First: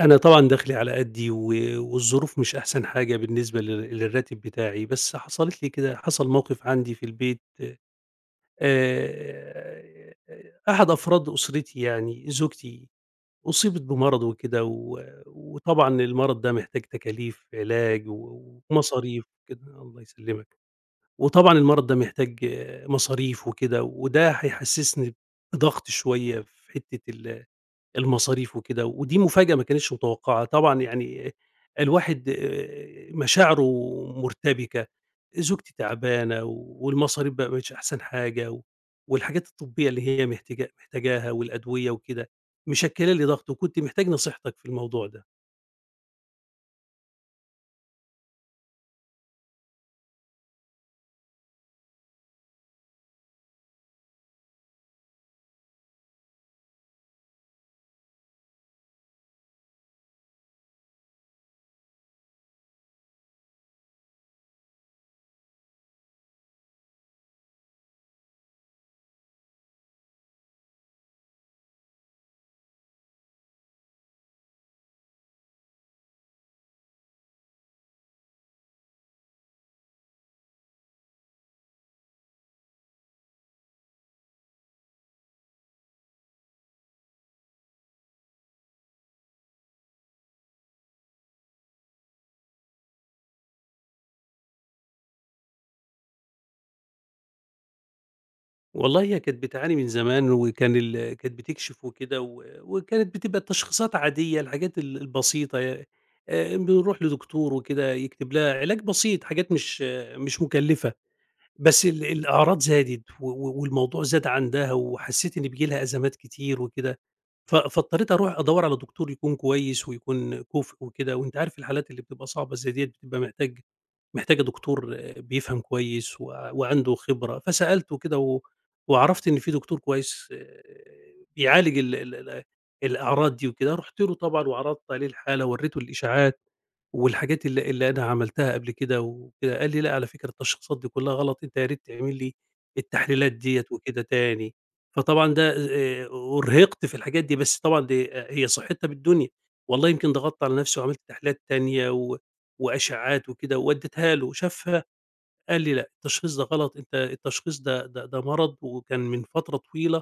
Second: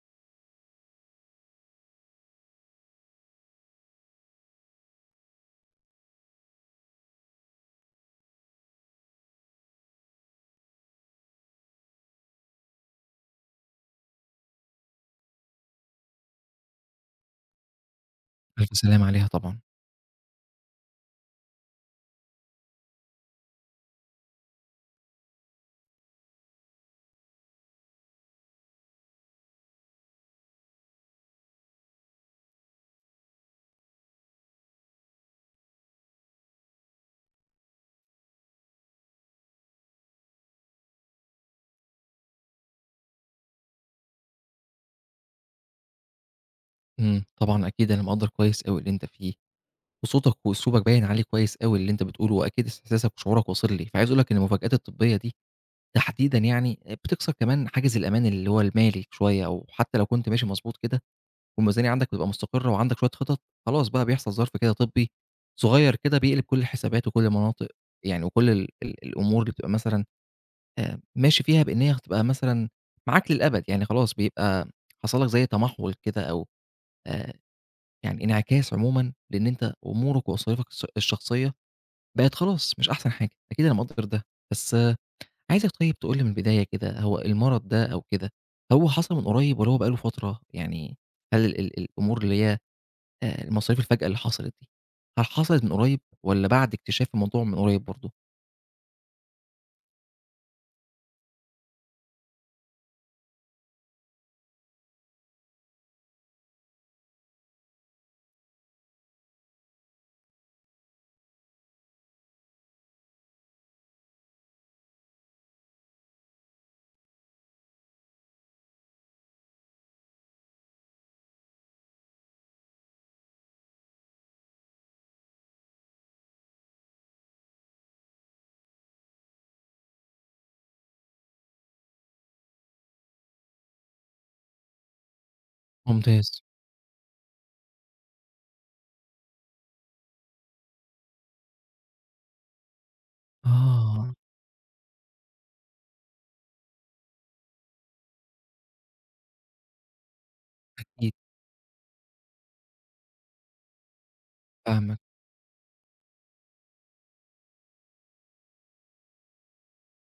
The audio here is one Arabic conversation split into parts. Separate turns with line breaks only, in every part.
أنا طبعًا دخلي على قدّي والظروف مش أحسن حاجة بالنسبة للراتب بتاعي، بس حصلت لي كده، حصل موقف عندي في البيت. آآ، أحد أفراد أسرتي يعني زوجتي أصيبت بمرض وكده، وطبعًا المرض ده محتاج تكاليف علاج
ألف سلامة
ومصاريف
عليها طبعًا،
وكده. الله يسلمك. وطبعًا المرض ده محتاج، مصاريف وكده، وده هيحسسني بضغط شوية في حتة المصاريف وكده، ودي مفاجأة ما كانتش متوقعة، طبعًا. يعني الواحد مشاعره مُرتبكة، زوجتي تعبانة، والمصاريف بقى ما بقتش أحسن حاجة، والحاجات الطبية اللي هي محتاجاها والأدوية وكده، مشكّلة لي ضغط، وكنت محتاج نصيحتك في الموضوع ده.
طبعًا أكيد أنا مقدّر كويس أوي اللي أنت فيه، وصوتك وأسلوبك باين عليه كويس أوي اللي أنت بتقوله، وأكيد إحساسك وشعورك واصل لي، فعايز أقول لك إن المفاجآت الطبية دي تحديدًا يعني بتكسر كمان حاجز الأمان اللي هو المالي شوية، أو حتى لو كنت ماشي مضبوط كده والميزانية عندك بتبقى مستقرة وعندك شوية خطط، خلاص بقى بيحصل ظرف كده طبي صغير كده بيقلب كل الحسابات وكل المناطق يعني وكل ال ال الأمور اللي بتبقى مثلًا ماشي فيها بإن هي هتبقى مثلًا معاك للأبد، يعني خلاص بيبقى حصل لك زي تمحُّل كده أو آآ يعني انعكاس عمومًا، لإن أنت أمورك ومصاريفك الشخصية بقت خلاص مش أحسن حاجة، أكيد أنا مقدّر ده، بس آه، عايزك طيب تقول لي من البداية كده، هو المرض ده أو كده، هو حصل من قريب والّا هو بقى له فترة؟ يعني هل ال ال الأمور اللي هي المصاريف الفجأة اللي حصلت دي، هل حصلت من قريب والّا بعد اكتشاف الموضوع من قريب برضه؟
والله هي كانت بتعاني من زمان، وكان ال كانت بتكشف وكده، وكانت بتبقى التشخيصات عادية، الحاجات البسيطة. ي بنروح لدكتور وكده يكتب لها علاج بسيط، حاجات مش مُكلّفة. بس الأعراض زادت، و و والموضوع زاد عندها، وحسّيت إن بييجي لها أزمات كتير وكده، فاضطريت أروح أدوّر على دكتور يكون كويس ويكون كُفء وكده. وأنت عارف الحالات اللي بتبقى صعبة زي ديّة بتبقى محتاجة دكتور، بيفهم كويس وعنده خبرة. فسألت وكده، وعرفت إن في دكتور كويس، بيعالج ال ال ال الأعراض دي وكده. رُحت له طبعًا وعرضت عليه الحالة وورّيته الإشاعات،
ممتاز.
والحاجات اللي أنا عملتها قبل كده وكده، قال لي: "لأ، على فكرة التشخيصات دي كلّها غلط، أنت يا ريت تعمل لي التحليلات ديّة وكده
آه،
تاني." فطبعًا ده، أُرهقت في الحاجات دي، بس طبعًا، دي آه، هي صحتها بالدنيا. والله يمكن ضغطت على نفسي وعملت
أكيد
تحليلات تانية وأشعّات وكده، وادّيتها له، شافها،
فاهمك،
قال لي: "لأ، التشخيص ده غلط، أنت التشخيص ده، مرض، وكان من فترة طويلة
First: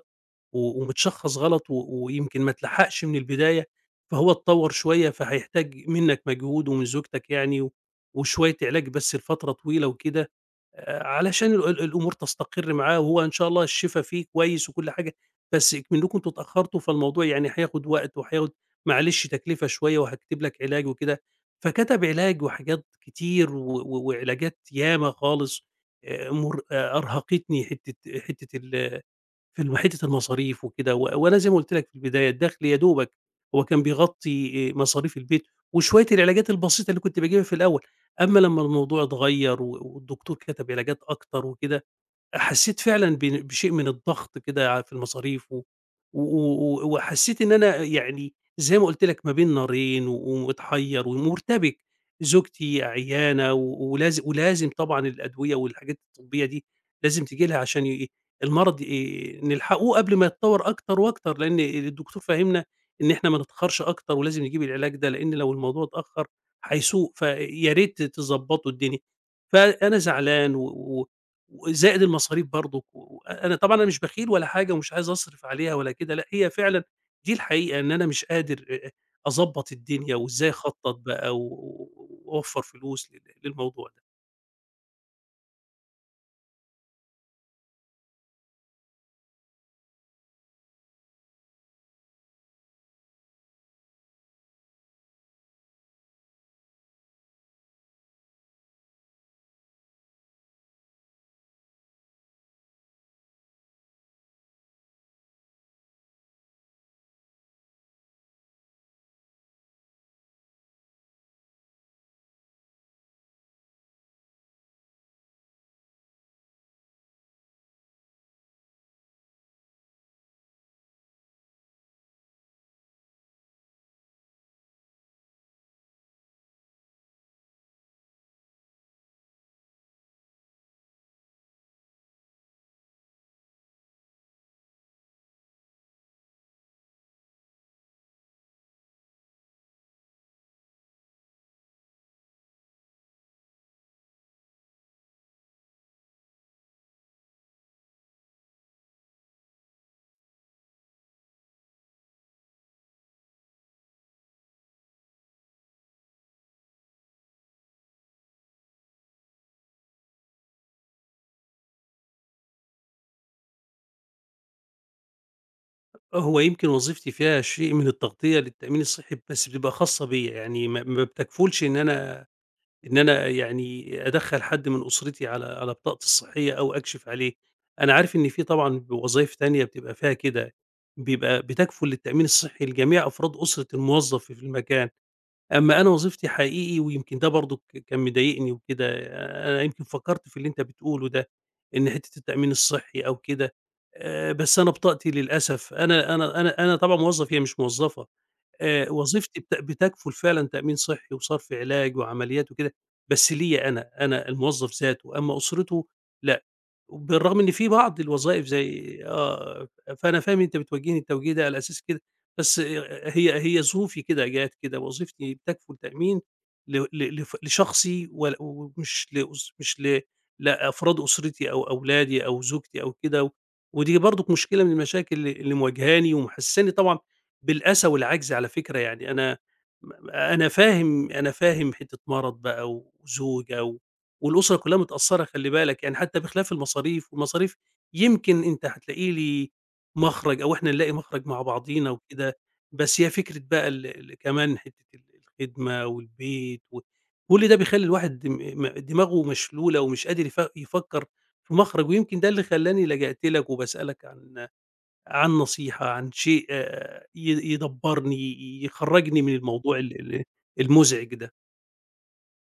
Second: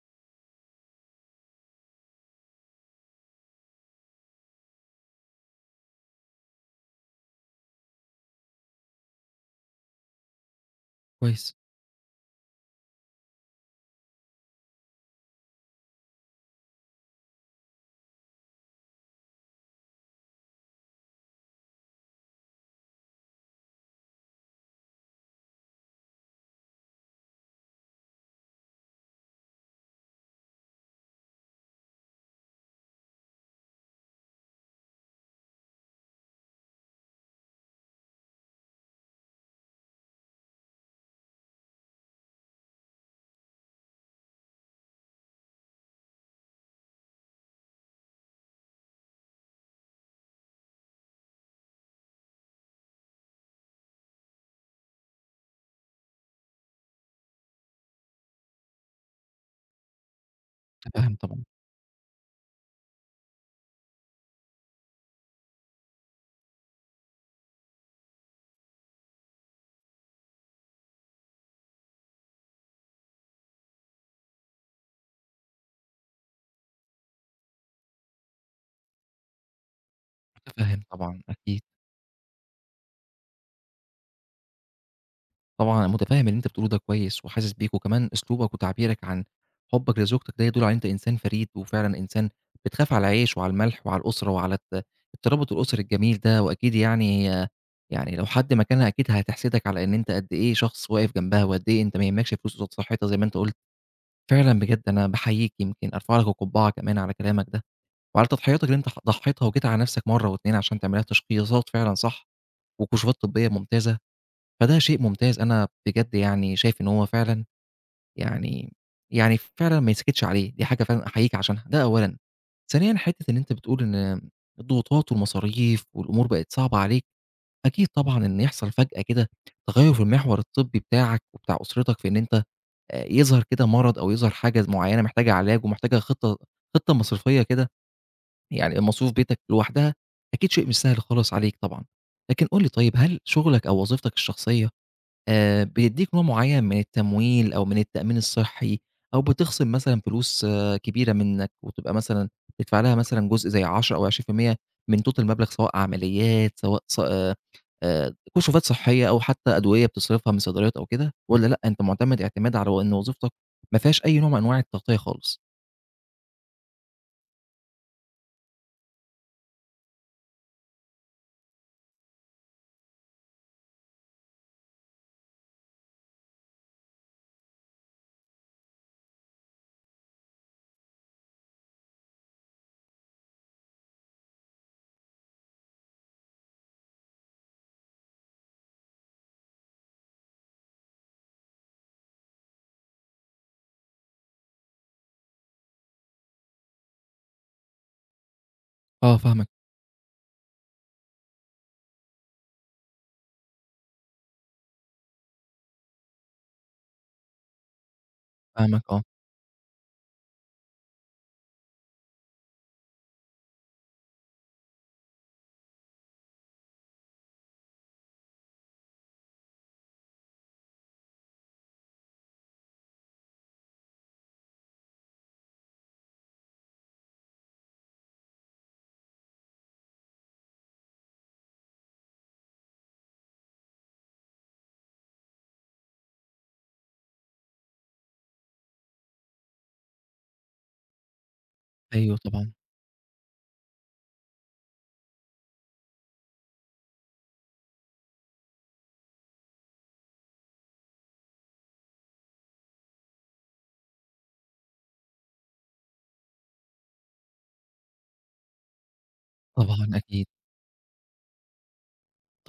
و ومتشخّص غلط، ويمكن ما اتلحقش من البداية، فهو اتطوّر شوية، فهيحتاج منّك مجهود ومن زوجتك يعني، وشوية علاج بس لفترة طويلة وكده، علشان
كويس،
ال ال الأمور تستقر معاه، وهو إن شاء الله الشفا فيه كويس وكل حاجة. بس إكمنّكم أنتم اتأخّرتوا، فالموضوع يعني هياخُد وقت، وهياخُد معلش تكلفة شوية، وهاكتب لك علاج وكده." فكتب علاج وحاجات كتير، و و وعلاجات ياما خالص. مر آه، أرهقتني حتّة حتّة ال في حتة المصاريف وكده. وأنا زي ما قُلت لك في البداية، الدخل يا دوبك هو كان بيغطي مصاريف البيت وشوية العلاجات البسيطة اللي كنت باجيبها في الأول، أمّا لمّا الموضوع اتغيّر والدكتور كتب علاجات أكتر وكده، حسيت فعلًا بشيء من الضغط كده في المصاريف، و و و وحسيت إن أنا يعني، زي ما قُلت لك، ما بين نارين، ومتحيّر ومُرتبِك. زوجتي عيانة، و ولاز ولازم طبعًا الأدوية والحاجات الطبية دي لازم تيجي لها، عشان المرض نلحقه قبل ما يتطور أكتر
متفهّم
وأكتر،
طبعًا،
لإن الدكتور فاهمنا إن إحنا ما نتأخرش أكتر، ولازم نجيب العلاج ده، لإن لو الموضوع اتأخر هيسوء، فيا ريت تضبّطوا الدنيا. فأنا زعلان، وزائد المصاريف برضه، أنا طبعًا، مش بخيل ولا حاجة، ومش عايز أصرف عليها ولا كده، لأ، هي فعلًا دي الحقيقة، إن أنا مش قادر أضبّط الدنيا وإزاي
متفهّم
أخطّط
طبعًا،
بقى،
أكيد.
وأوفّر فلوس للموضوع ده.
طبعًا أنا متفهم اللي أنت بتقوله ده كويس وحاسس بيك، وكمان أسلوبك وتعبيرك عن حُبّك لزوجتك ده يدل على إن أنت إنسان فريد، وفعلًا إنسان بتخاف على العيش وعلى الملح وعلى الأسرة وعلى الترابط الأسري الجميل ده، وأكيد يعني هي يعني لو حد مكانها أكيد هتحسدك على إن أنت قد إيه شخص واقف جنبها، وقد إيه أنت ما يهمكش فلوس قصاد صحتها زي ما أنت قُلت. فعلًا بجد أنا باحييك، يمكن أرفع لك القبعة كمان على كلامك ده، وعلى تضحياتك اللي أنت ضحيتها وجيت على نفسك مرّة و2 عشان تعمل لها تشخيصات فعلًا صح، وكشوفات طبية ممتازة. فده شيء ممتاز، أنا بجد يعني شايف إن هو فعلًا يعني فعلًا ما يتسكتش عليه، دي حاجة فعلًا أحييك عشانها، ده أولًا. ثانيًا حتّة إن أنت بتقول إن الضغوطات والمصاريف والأمور بقت صعبة عليك، أكيد طبعًا إن يحصل فجأة كده تغيُّر في المحور الطبّي بتاعك وبتاع أسرتك في إن أنت يظهر كده مرض أو يظهر حاجة معيّنة محتاجة علاج ومحتاجة خطّة مصرفية كده، يعني مصروف بيتك لوحدها أكيد شيء مش سهل خالص عليك طبعًا. لكن قُل لي طيب هل شغلك أو وظيفتك الشخصية بيدّيك نوع معيّن من التمويل أو من التأمين الصحّي أو بتخصم مثلًا فلوس كبيرة منّك وتبقى مثلًا تدفع لها مثلًا جزء زي 10 أو 20% من total مبلغ سواء عمليات سواء ص كشوفات صحّية أو حتّى أدوية بتصرفها من صيدليات أو كده والّا لأ، أنت مُعتمد اعتماد على إن وظيفتك ما فيهاش أي نوع من أنواع التغطية خالص؟
آه، هو يمكن وظيفتي فيها شيء من التغطية للتأمين الصحي، بس بتبقى خاصة بيّا، يعني ما بتكفُلش إن أنا يعني أدخّل حد من أسرتي على بطاقتي الصحية أو أكشف عليه. أنا عارف إن في طبعًا وظايف تانية بتبقى فيها كده، بيبقى بتكفُل للتأمين الصحي لجميع أفراد أسرة الموظف في المكان، أمّا أنا وظيفتي حقيقي، ويمكن ده برضه كان مضايقني وكده. أنا يمكن فكّرت في اللي أنت بتقوله ده، إن حتّة التأمين الصحي أو كده. بس أنا بطاقتي للأسف، أنا طبعًا موظف، هي مش موظفة.
آه
وظيفتي
فاهمك،
بتكفل فعلًا تأمين صحّي وصرف علاج وعمليات وكده، بس ليّا أنا، أنا الموظف ذاته، أمّا أسرته لأ. وبالرغم إن في بعض الوظائف
فاهمك
زي،
آه.
فأنا فاهم أنت بتوجّهني التوجيه ده على أساس كده، بس هي ظروفي كده جات كده، وظيفتي بتكفُل تأمين ل ل لف لشخصي ول ومش لأس مش ل لأفراد أسرتي أو أولادي أو زوجتي أو كده. ودي برضُك مشكلة من المشاكل اللي مواجهاني ومحسّساني طبعًا بالأسى والعَجْز على فكرة. يعني أنا، أنا فاهم، حتّة مرض بقى وزوجة، والأسرة كلّها متأثّرة، خلّي بالك، يعني حتّى بخلاف المصاريف، والمصاريف يمكن أنت هتلاقي لي مخرج، أو إحنا نلاقي مخرج مع بعضينا
أيوه
وكده.
طبعًا،
بس هي فكرة بقى ال ال كمان حتّة الخدمة والبيت، و كل ده بيخلّي الواحد دم م دماغه مشلولة، ومش قادر يفكّر في مخرج، ويمكن ده اللي خلّاني لجأت لك وباسألك عن، نصيحة، عن شيء ي يدبّرني، يخرّجني من الموضوع
طبعًا
ال ال
أكيد.
المُزعج ده.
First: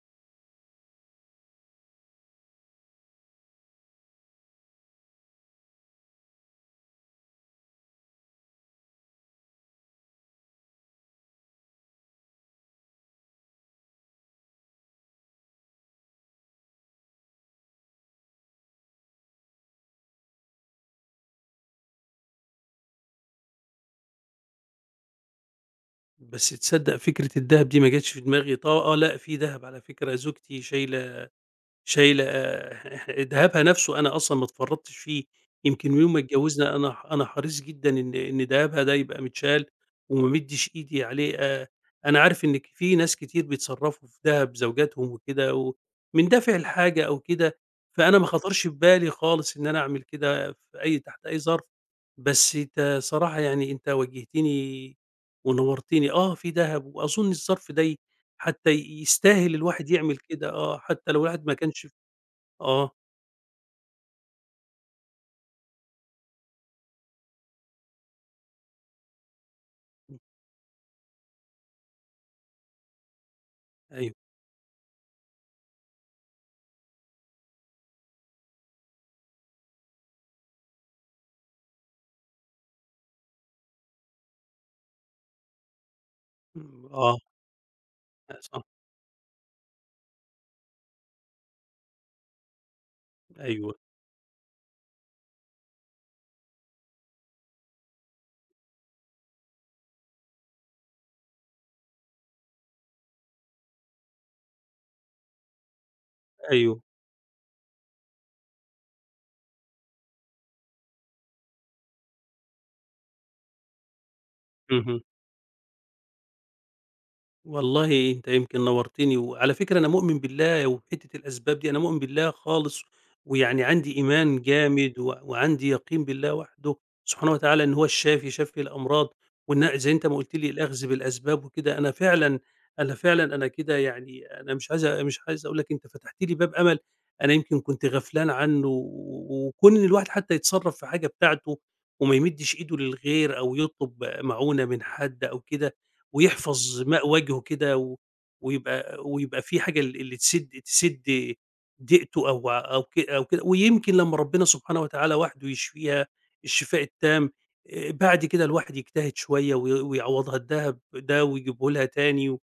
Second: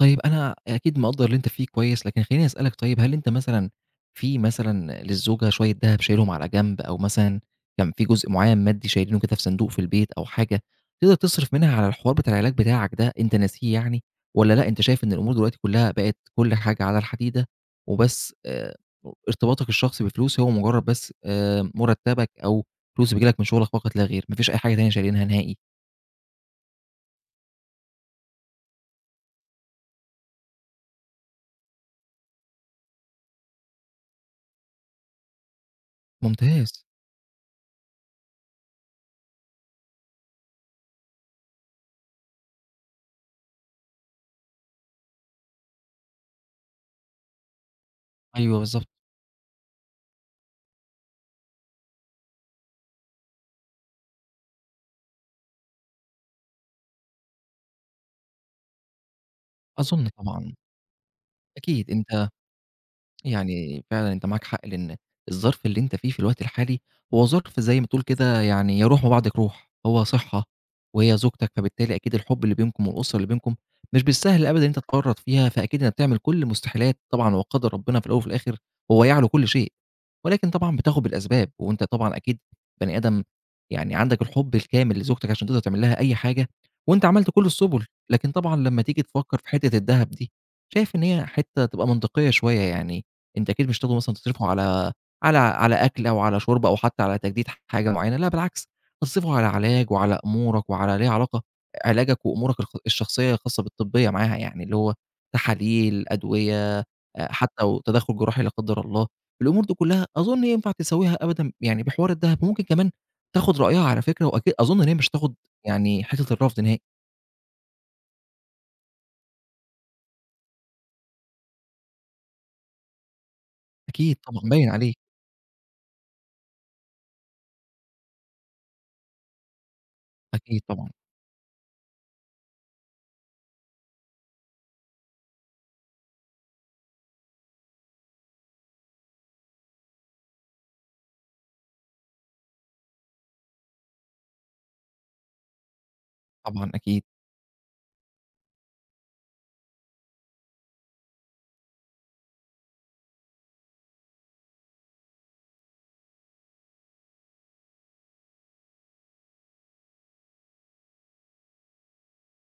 طيب أنا أكيد مقدّر اللي أنت فيه كويس، لكن خلّيني أسألك طيب هل أنت مثلًا في مثلًا للزوجة شوية دهب شايلهم على جنب، أو مثلًا كان في جزء معيّن مادي شايلينه كده في صندوق في البيت أو حاجة، تقدر تصرف منها على الحوار بتاع العلاج بتاعك ده أنت ناسيه يعني، والّا لأ أنت شايف إن الأمور دلوقتي كلّها بقت كل حاجة على الحديدة، وبس ارتباطك الشخصي بفلوس هو مجرّد بس مرتّبك أو فلوس بتيجي لك من شغلك فقط لا غير، ما فيش أي حاجة تانية شايلينها نهائي؟
بس تصدّق، فكرة الدهب دي ما جاتش في دماغي. ط آه لأ، في دهب على فكرة، زوجتي شايلة، دهبها نَفْسه أنا أصلًا ما اتفرّطتش فيه. يمكن من يوم ما اتجوّزنا،
ممتاز،
أنا، ح أنا حريص جدًا إن، دهبها ده يبقى متشال وما أمدّش إيدي عليه. أنا عارف إن، في ناس كتير بيتصرّفوا في دهب زوجاتهم وكده و من دافع الحاجة أو كده، فأنا ما
أيوه
خطرش في
بالضبط،
بالي خالص إن أنا أعمل كده في أي تحت أي ظرف. بس أنت صراحة يعني، أنت وجّهتني ونوّرتني، آه، في دهب، وأظن الظرف ده حتى يستاهل الواحد
أظن
يعمل كده،
طبعًا،
حتى لو الواحد ما كانش.
أكيد أنت
آه،
يعني فعلًا أنت معاك حق، لإن الظرف اللي أنت فيه في الوقت الحالي هو ظرف زي ما تقول كده يعني يا روح وبعضك روح، هو
إمم.
صِحّة وهي زوجتك، فبالتالي أكيد الحُب اللي بينكم والأسرة اللي بينكم مش
أيوه.
بالسهل أبدًا إن أنت تتورّط فيها، فأكيد إنّك بتعمل كل المستحيلات طبعًا وقدر ربنا في الأول وفي الآخر هو يعلو كل شيء، ولكن طبعًا بتاخُد بالأسباب، وأنت طبعًا أكيد بني آدم يعني عندك الحُب الكامل لزوجتك عشان تقدر تعمل لها أي حاجة،
إمم.
وأنت
آه.
عملت كل السُبُل، لكن طبعًا
صح.
لمّا تيجي تفكّر في حتّة الدهب دي، شايف إن هي حتّة تبقى منطقية شوية يعني أنت أكيد
أيوه.
مش هتاخده مثلًا تصرفه على أكل أو على شُرب أو حتى على تجديد حاجة معيّنة، لأ بالعكس، هتصرفه على علاج وعلى أمورك وعلى ليه علاقة علاجك وأمورك الشخصية الخاصة بالطبية معاها يعني، اللي هو تحاليل،
أيوه.
أدوية، حتى وتدخُّل جراحي لا قدّر الله، الأمور دي كلّها أظُن ينفع تساويها أبدًا يعني بحوار الدهب، وممكن كمان تاخُد رأيها على فكرة وأكيد أظُن إن هي
اهم.
مش هتاخُد يعني حتّة الرفض نهائي،
والله أنت يمكن نورتني، وعلى فكرة أنا مؤمن بالله وبحتة الأسباب دي، أنا مؤمن بالله خالص، ويعني عندي
أكيد طبعًا
إيمان
باين عليك،
جامد، وعندي يقين بالله وحده سبحانه وتعالى، إن هو الشافي، شافي الأمراض، وإن زي أنت ما قُلت لي،
أكيد
الأخذ
طبعًا،
بالأسباب وكده. أنا فعلًا، أنا كده يعني، أنا مش عايز، أقول لك، أنت فتحت لي باب أمل أنا يمكن كنت غفلان عنه، وكون إن الواحد حتى يتصرّف في حاجة بتاعته وما يمدّش إيده للغير، أو يطلب معونة من حد أو كده،
طبعًا
ويحفظ
أكيد،
ماء وجهه كده، ويبقى، في حاجة اللي تسد، ضيقته، أو أو ك أو كده. ويمكن لمّا ربنا سبحانه وتعالى وحده يشفيها الشفاء التام، بعد كده الواحد يجتهد شوية، ويعوضها الدهب ده ويجيبه لها تاني،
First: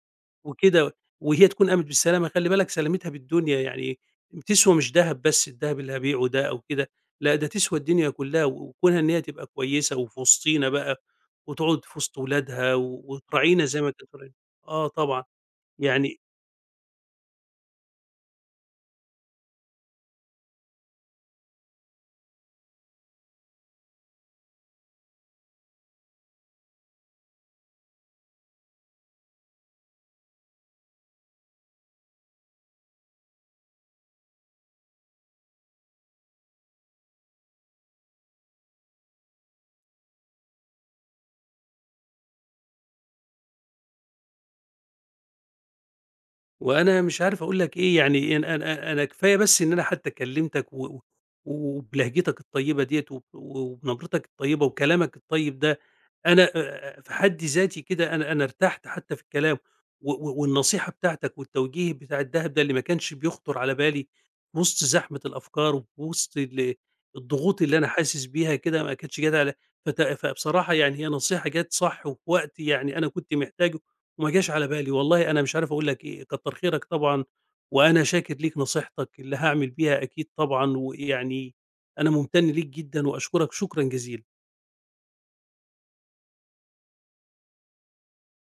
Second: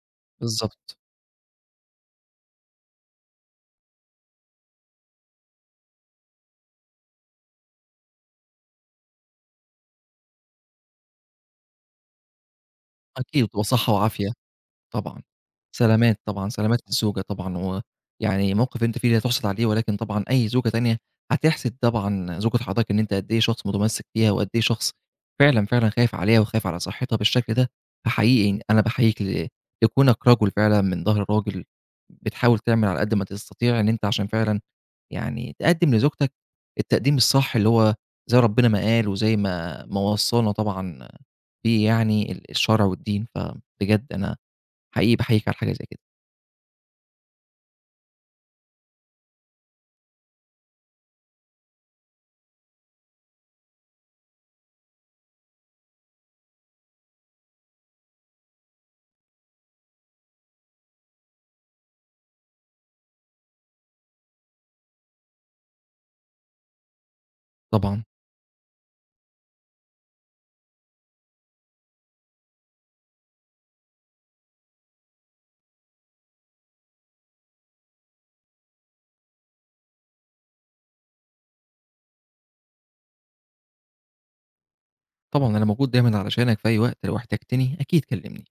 وكده،
بالضبط،
وهي تكون قامت بالسلامة. خلّي بالك، سلامتها بالدنيا، يعني تسوى مش دهب بس، الدهب اللي هابيعه ده أو كده، لأ، ده تسوى الدنيا كلّها، وكونها إن هي تبقى كويسة وفي وسطينا بقى، وتقعد في وسط ولادها،
أكيد وتبقى
وتراعينا زي ما
صحّة
كانت
وعافية.
بتراعينا. آه
طبعًا.
طبعًا،
سلامات
يعني،
طبعًا، سلامات للزوجة طبعًا، ويعني موقِف أنتِ فيه لا تُحسَد عليه، ولكن طبعًا أي زوجة تانية هتحسِد طبعًا زوجة حضرتك إن أنت قد إيه شخص متمسِّك بيها، وقد إيه شخص فعلًا، فعلًا خايف عليها وخايف على صحّتها بالشكل ده، فحقيقي أنا باحييك لكونك رجل فعلًا من ضهر راجل، بتحاول تعمل على قد ما تستطيع إن أنت عشان فعلًا يعني تقدِّم لزوجتك التقديم الصح اللي هو زي ربنا ما قال وزي ما وصّانا طبعًا بيه يعني الشرع والدين، فبجد أنا حقيقي باحييك على حاجة زي كده.
وأنا مش عارف أقول لك إيه. يعني أنا، كفاية بس إن أنا حتى كلّمتك، وبلهجتك الطيبة ديّة، وبنبرتك الطيبة وكلامك الطيب ده، أنا في حد ذاتي كده، أنا ارتحت حتى في الكلام و و والنصيحة بتاعتك والتوجيه بتاع الدهب ده، اللي ما كانش بيخطر على بالي في وسط زحمة الأفكار، وفي وسط الضغوط اللي أنا
طبعًا،
حاسس بيها كده، ما كانتش جات على، فبصراحة يعني هي نصيحة جات صح، وفي وقت يعني أنا كنت محتاجه، ما جاش على بالي. والله أنا مش عارف أقول لك إيه، كتّر خيرك طبعًا، وأنا شاكر ليك نصيحتك اللي هاعمل بيها أكيد طبعًا، ويعني أنا ممتن ليك جدًا، وأشكرك شكرًا جزيلًا.
طبعًا أنا موجود دايمًا علشانك في أي وقت، لو احتجتني أكيد كلمني.